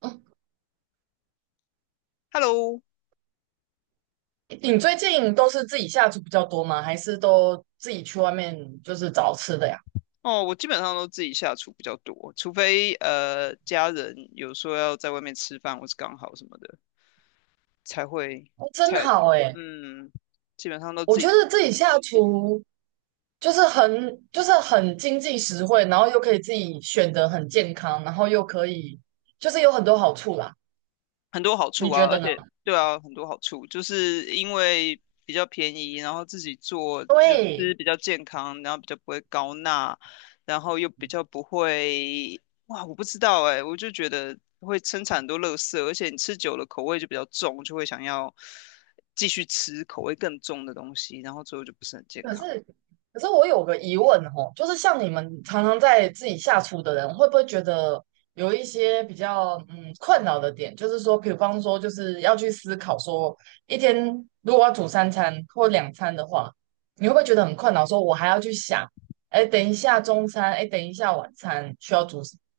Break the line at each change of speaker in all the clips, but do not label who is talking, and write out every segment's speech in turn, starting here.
嗯，
Hello。
你最近都是自己下厨比较多吗？还是都自己去外面就是找吃的呀？
哦，我基本上都自己下厨比较多，除非家人有说要在外面吃饭或是刚好什么的，才会
哦，真
才
好哎！
嗯，基本上都
我
自
觉
己
得自己下厨就是很经济实惠，然后又可以自己选择很健康，然后又可以就是有很多好处啦。
很多好处
你觉
啊。
得
而
呢？
且对啊，很多好处，就是因为比较便宜，然后自己做就吃
对。
比较健康，然后比较不会高钠，然后又比较不会，哇，我不知道哎、我就觉得会生产很多垃圾，而且你吃久了口味就比较重，就会想要继续吃口味更重的东西，然后最后就不是很健
可
康。
是，可是我有个疑问哦，就是像你们常常在自己下厨的人，会不会觉得有一些比较困扰的点？就是说，比方说，就是要去思考说，一天如果要煮三餐或两餐的话，你会不会觉得很困扰？说我还要去想，哎，等一下中餐，哎，等一下晚餐需要煮什么？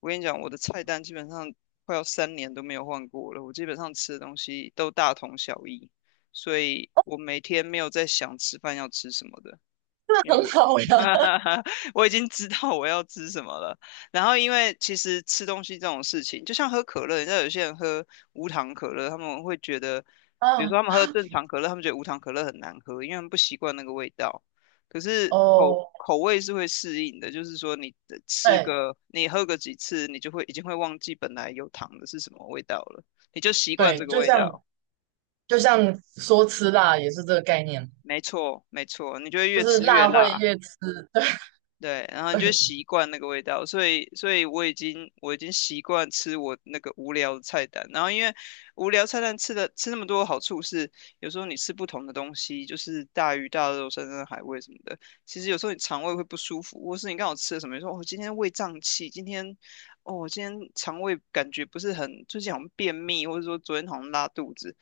我跟你讲，我的菜单基本上快要三年都没有换过了，我基本上吃的东西都大同小异，所以我每天没有在想吃饭要吃什么的，因
那
为
很
我
好呀。
我已经知道我要吃什么了。然后，因为其实吃东西这种事情，就像喝可乐，你知道有些人喝无糖可乐，他们会觉得，比如说
啊，
他们喝正常可乐，他们觉得无糖可乐很难喝，因为他们不习惯那个味道。可是口
哦，
口味是会适应的，就是说你的吃
对
个，你喝个几次，你就会已经会忘记本来有糖的是什么味道了，你就习惯这
对。
个
就
味道。
像就像
嗯，
说吃辣也是这个概念，
没错，没错，你就会
就
越
是
吃越
辣会
辣。
越吃，对
对，然后你就
对。
习惯那个味道，所以我已经习惯吃我那个无聊的菜单，然后因为无聊菜单吃的吃那么多的好处是，有时候你吃不同的东西，就是大鱼大肉、山珍海味什么的，其实有时候你肠胃会不舒服，或是你刚好吃了什么，你说哦今天胃胀气，今天哦今天肠胃感觉不是很，最近好像便秘，或者说昨天好像拉肚子，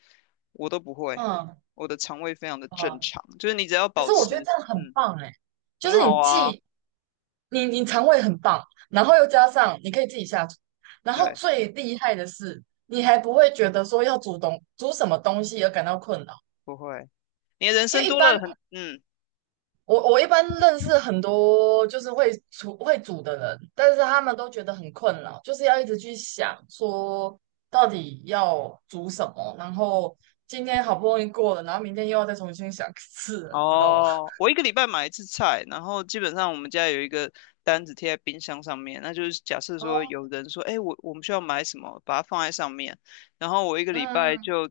我都不会，
嗯，
我的肠胃非常的正
啊，
常，就是你只要
可
保
是我觉得
持
这样很
嗯
棒哎，就
很
是你
好啊。
既你你肠胃很棒，然后又加上你可以自己下厨，然后
对。
最厉害的是你还不会觉得说要煮东煮什么东西而感到困扰。
不会，你的人
因
生
为一
多
般
了很，嗯，
我一般认识很多就是会厨会煮的人，但是他们都觉得很困扰，就是要一直去想说到底要煮什么，然后今天好不容易过了，然后明天又要再重新想一次了，你知道吗？
哦，我一个礼拜买一次菜，然后基本上我们家有一个单子贴在冰箱上面，那就是假设说
哦。
有人说，哎，我们需要买什么，把它放在上面，然后我一个礼拜
嗯，
就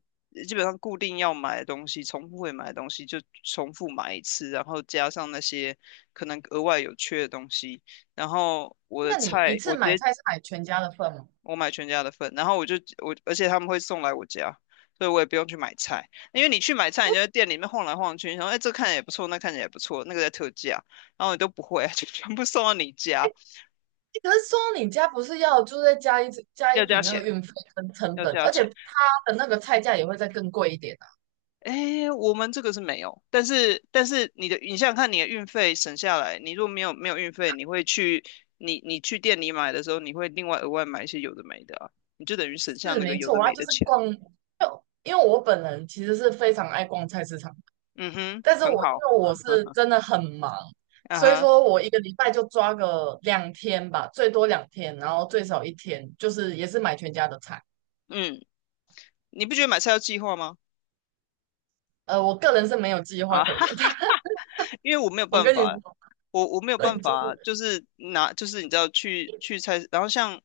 基本上固定要买的东西，重复会买的东西就重复买一次，然后加上那些可能额外有缺的东西，然后我的
那你
菜
一次
我直
买
接
菜是买全家的份吗？
我买全家的份，然后我就我，而且他们会送来我家，所以我也不用去买菜，因为你去买菜，你就
我
在店里面晃来晃去，然后哎，这看起来也不错，那看起来也不错，那个在特价，然后你都不会，就全部送到你家，
可是说你家不是要就是再加一加一
要
笔
加
那个
钱，
运费跟成
要
本，
加
而且
钱。
他的那个菜价也会再更贵一点啊。
哎，我们这个是没有，但是你的，你想想看，你的运费省下来，你如果没有运费，你会去你去店里买的时候，你会另外额外买一些有的没的啊，你就等于省下
是
那个
没
有的
错，它
没
就
的
是
钱。
逛，就因为我本人其实是非常爱逛菜市场，
嗯哼，
但是
很
我因
好，
为我是 真的很忙，
啊
所以
哈，
说我一个礼拜就抓个两天吧，最多两天，然后最少一天，就是也是买全家的菜。
嗯。你不觉得买菜要计划吗？
我个人是没有计划
啊，
可言的，
因为我没有
我
办
跟你
法
说，
我没有办
对，就
法，
是
就是拿，就是你知道去菜市，然后像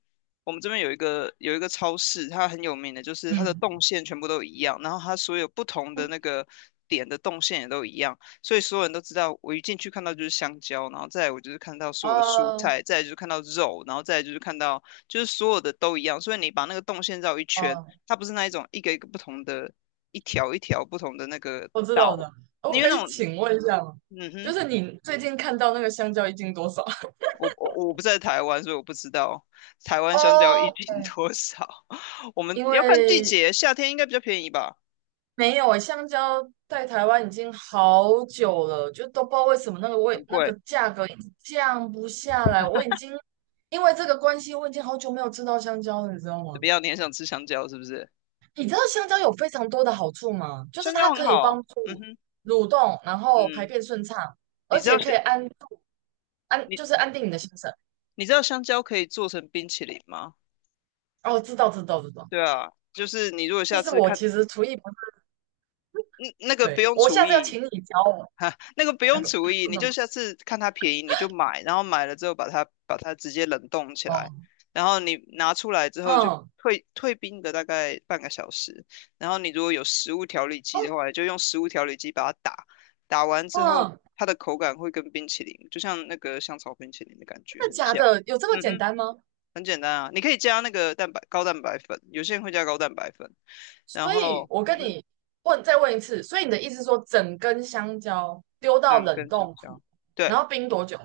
我们这边有一个有一个超市，它很有名的，就是它的动
嗯。
线全部都一样，然后它所有不同的那个点的动线也都一样，所以所有人都知道，我一进去看到就是香蕉，然后再来我就是看到所有的蔬
啊
菜，再来就是看到肉，然后再来就是看到就是所有的都一样，所以你把那个动线绕一圈，
啊，
它不是那一种一个一个不同的，一条一条不同的那个
我知道
道，
的。哦，我
因为
可
那
以
种
请问一下吗？
嗯
就
哼。
是你最近看到那个香蕉一斤多少？
我不在台湾，所以我不知道台 湾香蕉一
哦，
斤多少。我们
因
要看季
为
节，夏天应该比较便宜吧，
没有诶，香蕉在台湾已经好久了，就都不知道为什么那个味
很
那个
贵。
价格一直降不下来。我已经因为这个关系，我已经好久没有吃到香蕉了，你知道
怎
吗？
么样？你很想吃香蕉是不是？
你知道香蕉有非常多的好处吗？就是
香蕉
它
很
可以
好，
帮
嗯
助
哼，
蠕动，然后排
嗯，
便顺畅，
你
而
知道
且
香
可以安安
你
就是安定你的心神。
你知道香蕉可以做成冰淇淋吗？
哦，知道知道知道。
对啊，就是你如果
但
下
是
次
我
看，
其实厨艺不是。
嗯，那个不
对，
用
我
厨
下次要
艺，
请你教我。
哈，那个不
哎，
用
不，
厨艺，
真
你
的
就
吗？
下次看它便宜你就买，然后买了之后把它直接冷冻起来，
哦，
然后你拿出来之后就
嗯，
退冰个大概半个小时，然后你如果有食物调理
哦，
机的话，你就用食物调理机把它打，打完之后
嗯，
它的口感会跟冰淇淋，就像那个香草冰淇淋的感觉
真
很
的假
像。
的？有这么
嗯
简
哼，
单吗？
很简单啊，你可以加那个高蛋白粉，有些人会加高蛋白粉，然
所以，
后
我
嗯
跟
哼，
你问，再问一次，所以你的意思是说，整根香蕉丢
这
到
样
冷
跟香
冻库，
蕉，
然
对。
后冰多久？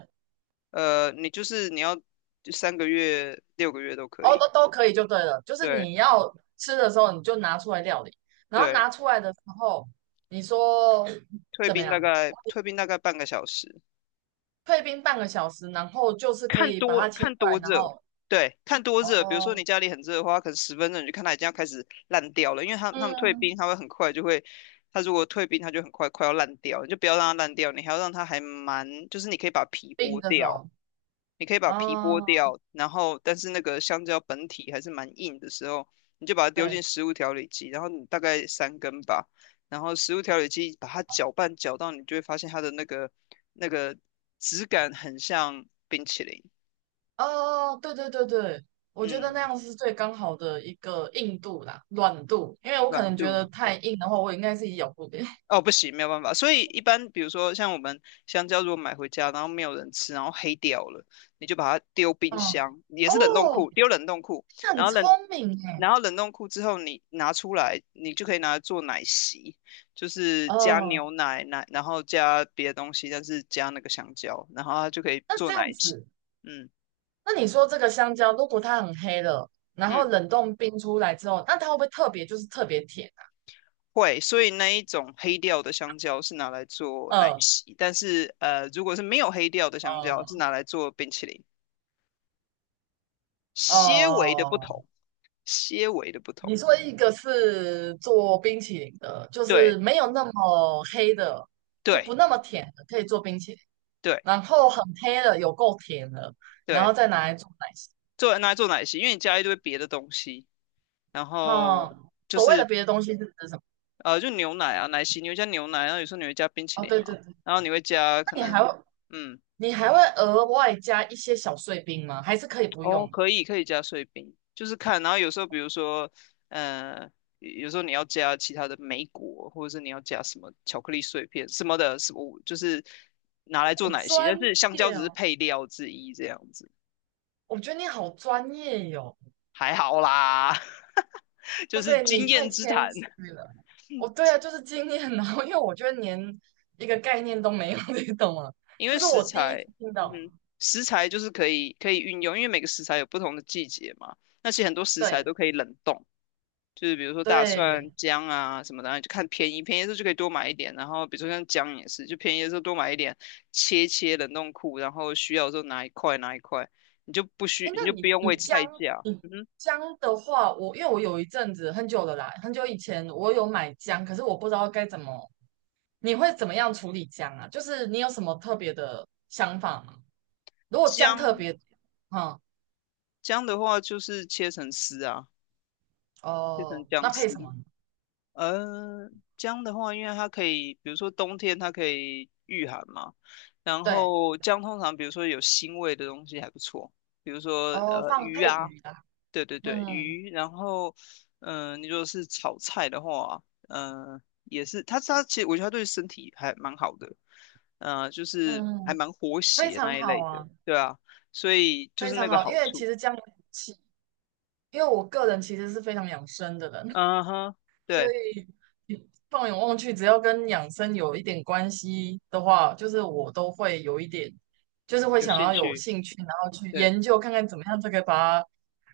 呃，你就是你要三个月、六个月都可
哦，
以。
都可以就对了，就是
对
你要吃的时候你就拿出来料理，然后
对，
拿出来的时候，你说
退
怎么
兵大
样？
概退兵大概半个小时，
退冰半个小时，然后就是可
看
以把
多
它切
看
块，
多
然
热，
后
对，看多热。比如说你
哦，
家里很热的话，可能十分钟你就看它已经要开始烂掉了，因为他们退冰，
嗯，
它会很快就会，它如果退冰，它就快要烂掉，你就不要让它烂掉，你还要让它还蛮，就是你可以把皮
冰
剥
的时
掉。
候，
你可以把皮剥
哦，
掉，然后但是那个香蕉本体还是蛮硬的时候，你就把它丢进
对，
食物调理机，然后你大概三根吧，然后食物调理机把它搅拌搅到，你就会发现它的那个质感很像冰淇淋，
哦，对对对对，我觉得那
嗯，
样是最刚好的一个硬度啦，软度，因为我可
软
能觉得
度。
太硬的话，我应该是咬不了。
哦，不行，没有办法。所以一般，比如说像我们香蕉，如果买回家，然后没有人吃，然后黑掉了，你就把它丢冰
嗯。
箱，也
哦，
是冷冻库，丢冷冻库，
那很
然后
聪
冷，
明耶。
然后冷冻库之后，你拿出来，你就可以拿来做奶昔，就是加
哦，
牛奶，奶，然后加别的东西，但是加那个香蕉，然后它就可以
那
做
这
奶
样
昔。
子，
嗯
那你说这个香蕉，如果它很黑了，然后
嗯，
冷冻冰出来之后，那它会不会特别就是特别甜啊？
会。所以那一种黑掉的香蕉是拿来做奶
呃
昔，但是如果是没有黑掉的香
呃
蕉，是拿来做冰淇淋。些微的不
哦，
同，些微的不同。
你说一个是做冰淇淋的，就
对
是没有那么黑的，就
对
不那么甜的，可以做冰淇淋。
对
然后很黑的，有够甜的，然后
对，
再拿来做奶昔。
做拿来做奶昔，因为你加一堆别的东西，然
哈，
后就
所谓的
是
别的东西是指什么？
就牛奶啊，奶昔你会加牛奶，然后有时候你会加冰淇
哦，
淋
对对
嘛，
对。
然后你会加可
那你还
能
会
嗯
你还会额外加一些小碎冰吗？还是可以不
哦，
用？
可以可以加碎冰，就是看，然后有时候比如说呃。有时候你要加其他的莓果，或者是你要加什么巧克力碎片什么的，什么就是拿来做
好
奶昔，但
专
是香蕉
业
只是
哦，
配料之一这样子。
我觉得你好专业哟，
还好啦，就
哇
是
塞，你
经
太
验之
谦
谈。
虚了。哦，对啊，就是经验，然后因为我觉得连一个概念都没有，你懂吗？
因
就
为
是
食
我第一
材，
次听
嗯
到。
哼，食材就是可以可以运用，因为每个食材有不同的季节嘛。那其实很多食材
对
都可以冷冻，就是比如说大
对，
蒜、姜啊什么的，然后就看便宜，便宜的时候就可以多买一点。然后比如说像姜也是，就便宜的时候多买一点，切切冷冻库，然后需要的时候拿一块，你就不需
哎，
你
那
就不用为菜价。
你
嗯哼，
姜的话，我因为我有一阵子很久了啦，很久以前我有买姜，可是我不知道该怎么，你会怎么样处理姜啊？就是你有什么特别的想法吗？如果姜特
姜
别，嗯，
姜的话就是切成丝啊，切成
哦，
姜
那配什
丝。
么？
呃，姜的话，因为它可以，比如说冬天它可以御寒嘛，然
对，
后姜通常比如说有腥味的东西还不错，比如说
哦，放
鱼
配
啊，
鱼啦，
对对对，
嗯
鱼，然后嗯、你如果是炒菜的话，嗯、呃，也是它其实我觉得它对身体还蛮好的，呃，就是
嗯。
还蛮活
非
血
常
那一
好
类的，
啊，
对啊，所以就
非
是那
常
个
好，因
好
为
处，
其实这样有福气，因为我个人其实是非常养生的人，
嗯哼，
所
对，
以你放眼望去，只要跟养生有一点关系的话，就是我都会有一点，就是会
有
想
兴
要有
趣。
兴趣，然后去
对。
研究看看怎么样才可以把它，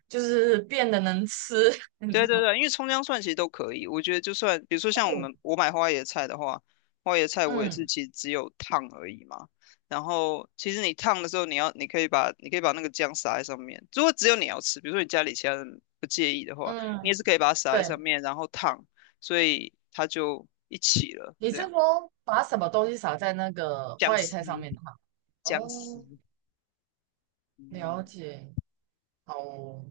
就是变得能吃，你知
对对
道吗？
对，因为葱姜蒜其实都可以，我觉得就算比如说像我们
哦，
我买花椰菜的话，花椰菜我也是
嗯
其实只有烫而已嘛。然后其实你烫的时候，你要你可以把你可以把那个酱撒在上面。如果只有你要吃，比如说你家里其他人不介意的话，你也
嗯，
是可以把它撒在
对，
上面，然后烫，所以它就一起了。
你
这
是
样
说把什么东西撒在那个
姜
花野菜上
丝
面的吗？
姜丝，
哦，了
嗯，
解。好哦，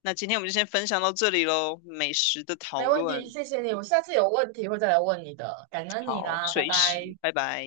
那今天我们就先分享到这里喽，美食的讨
没问题，
论，
谢谢你，我下次有问题会再来问你的，感恩你
好，
啦，拜
随时，
拜。
拜拜。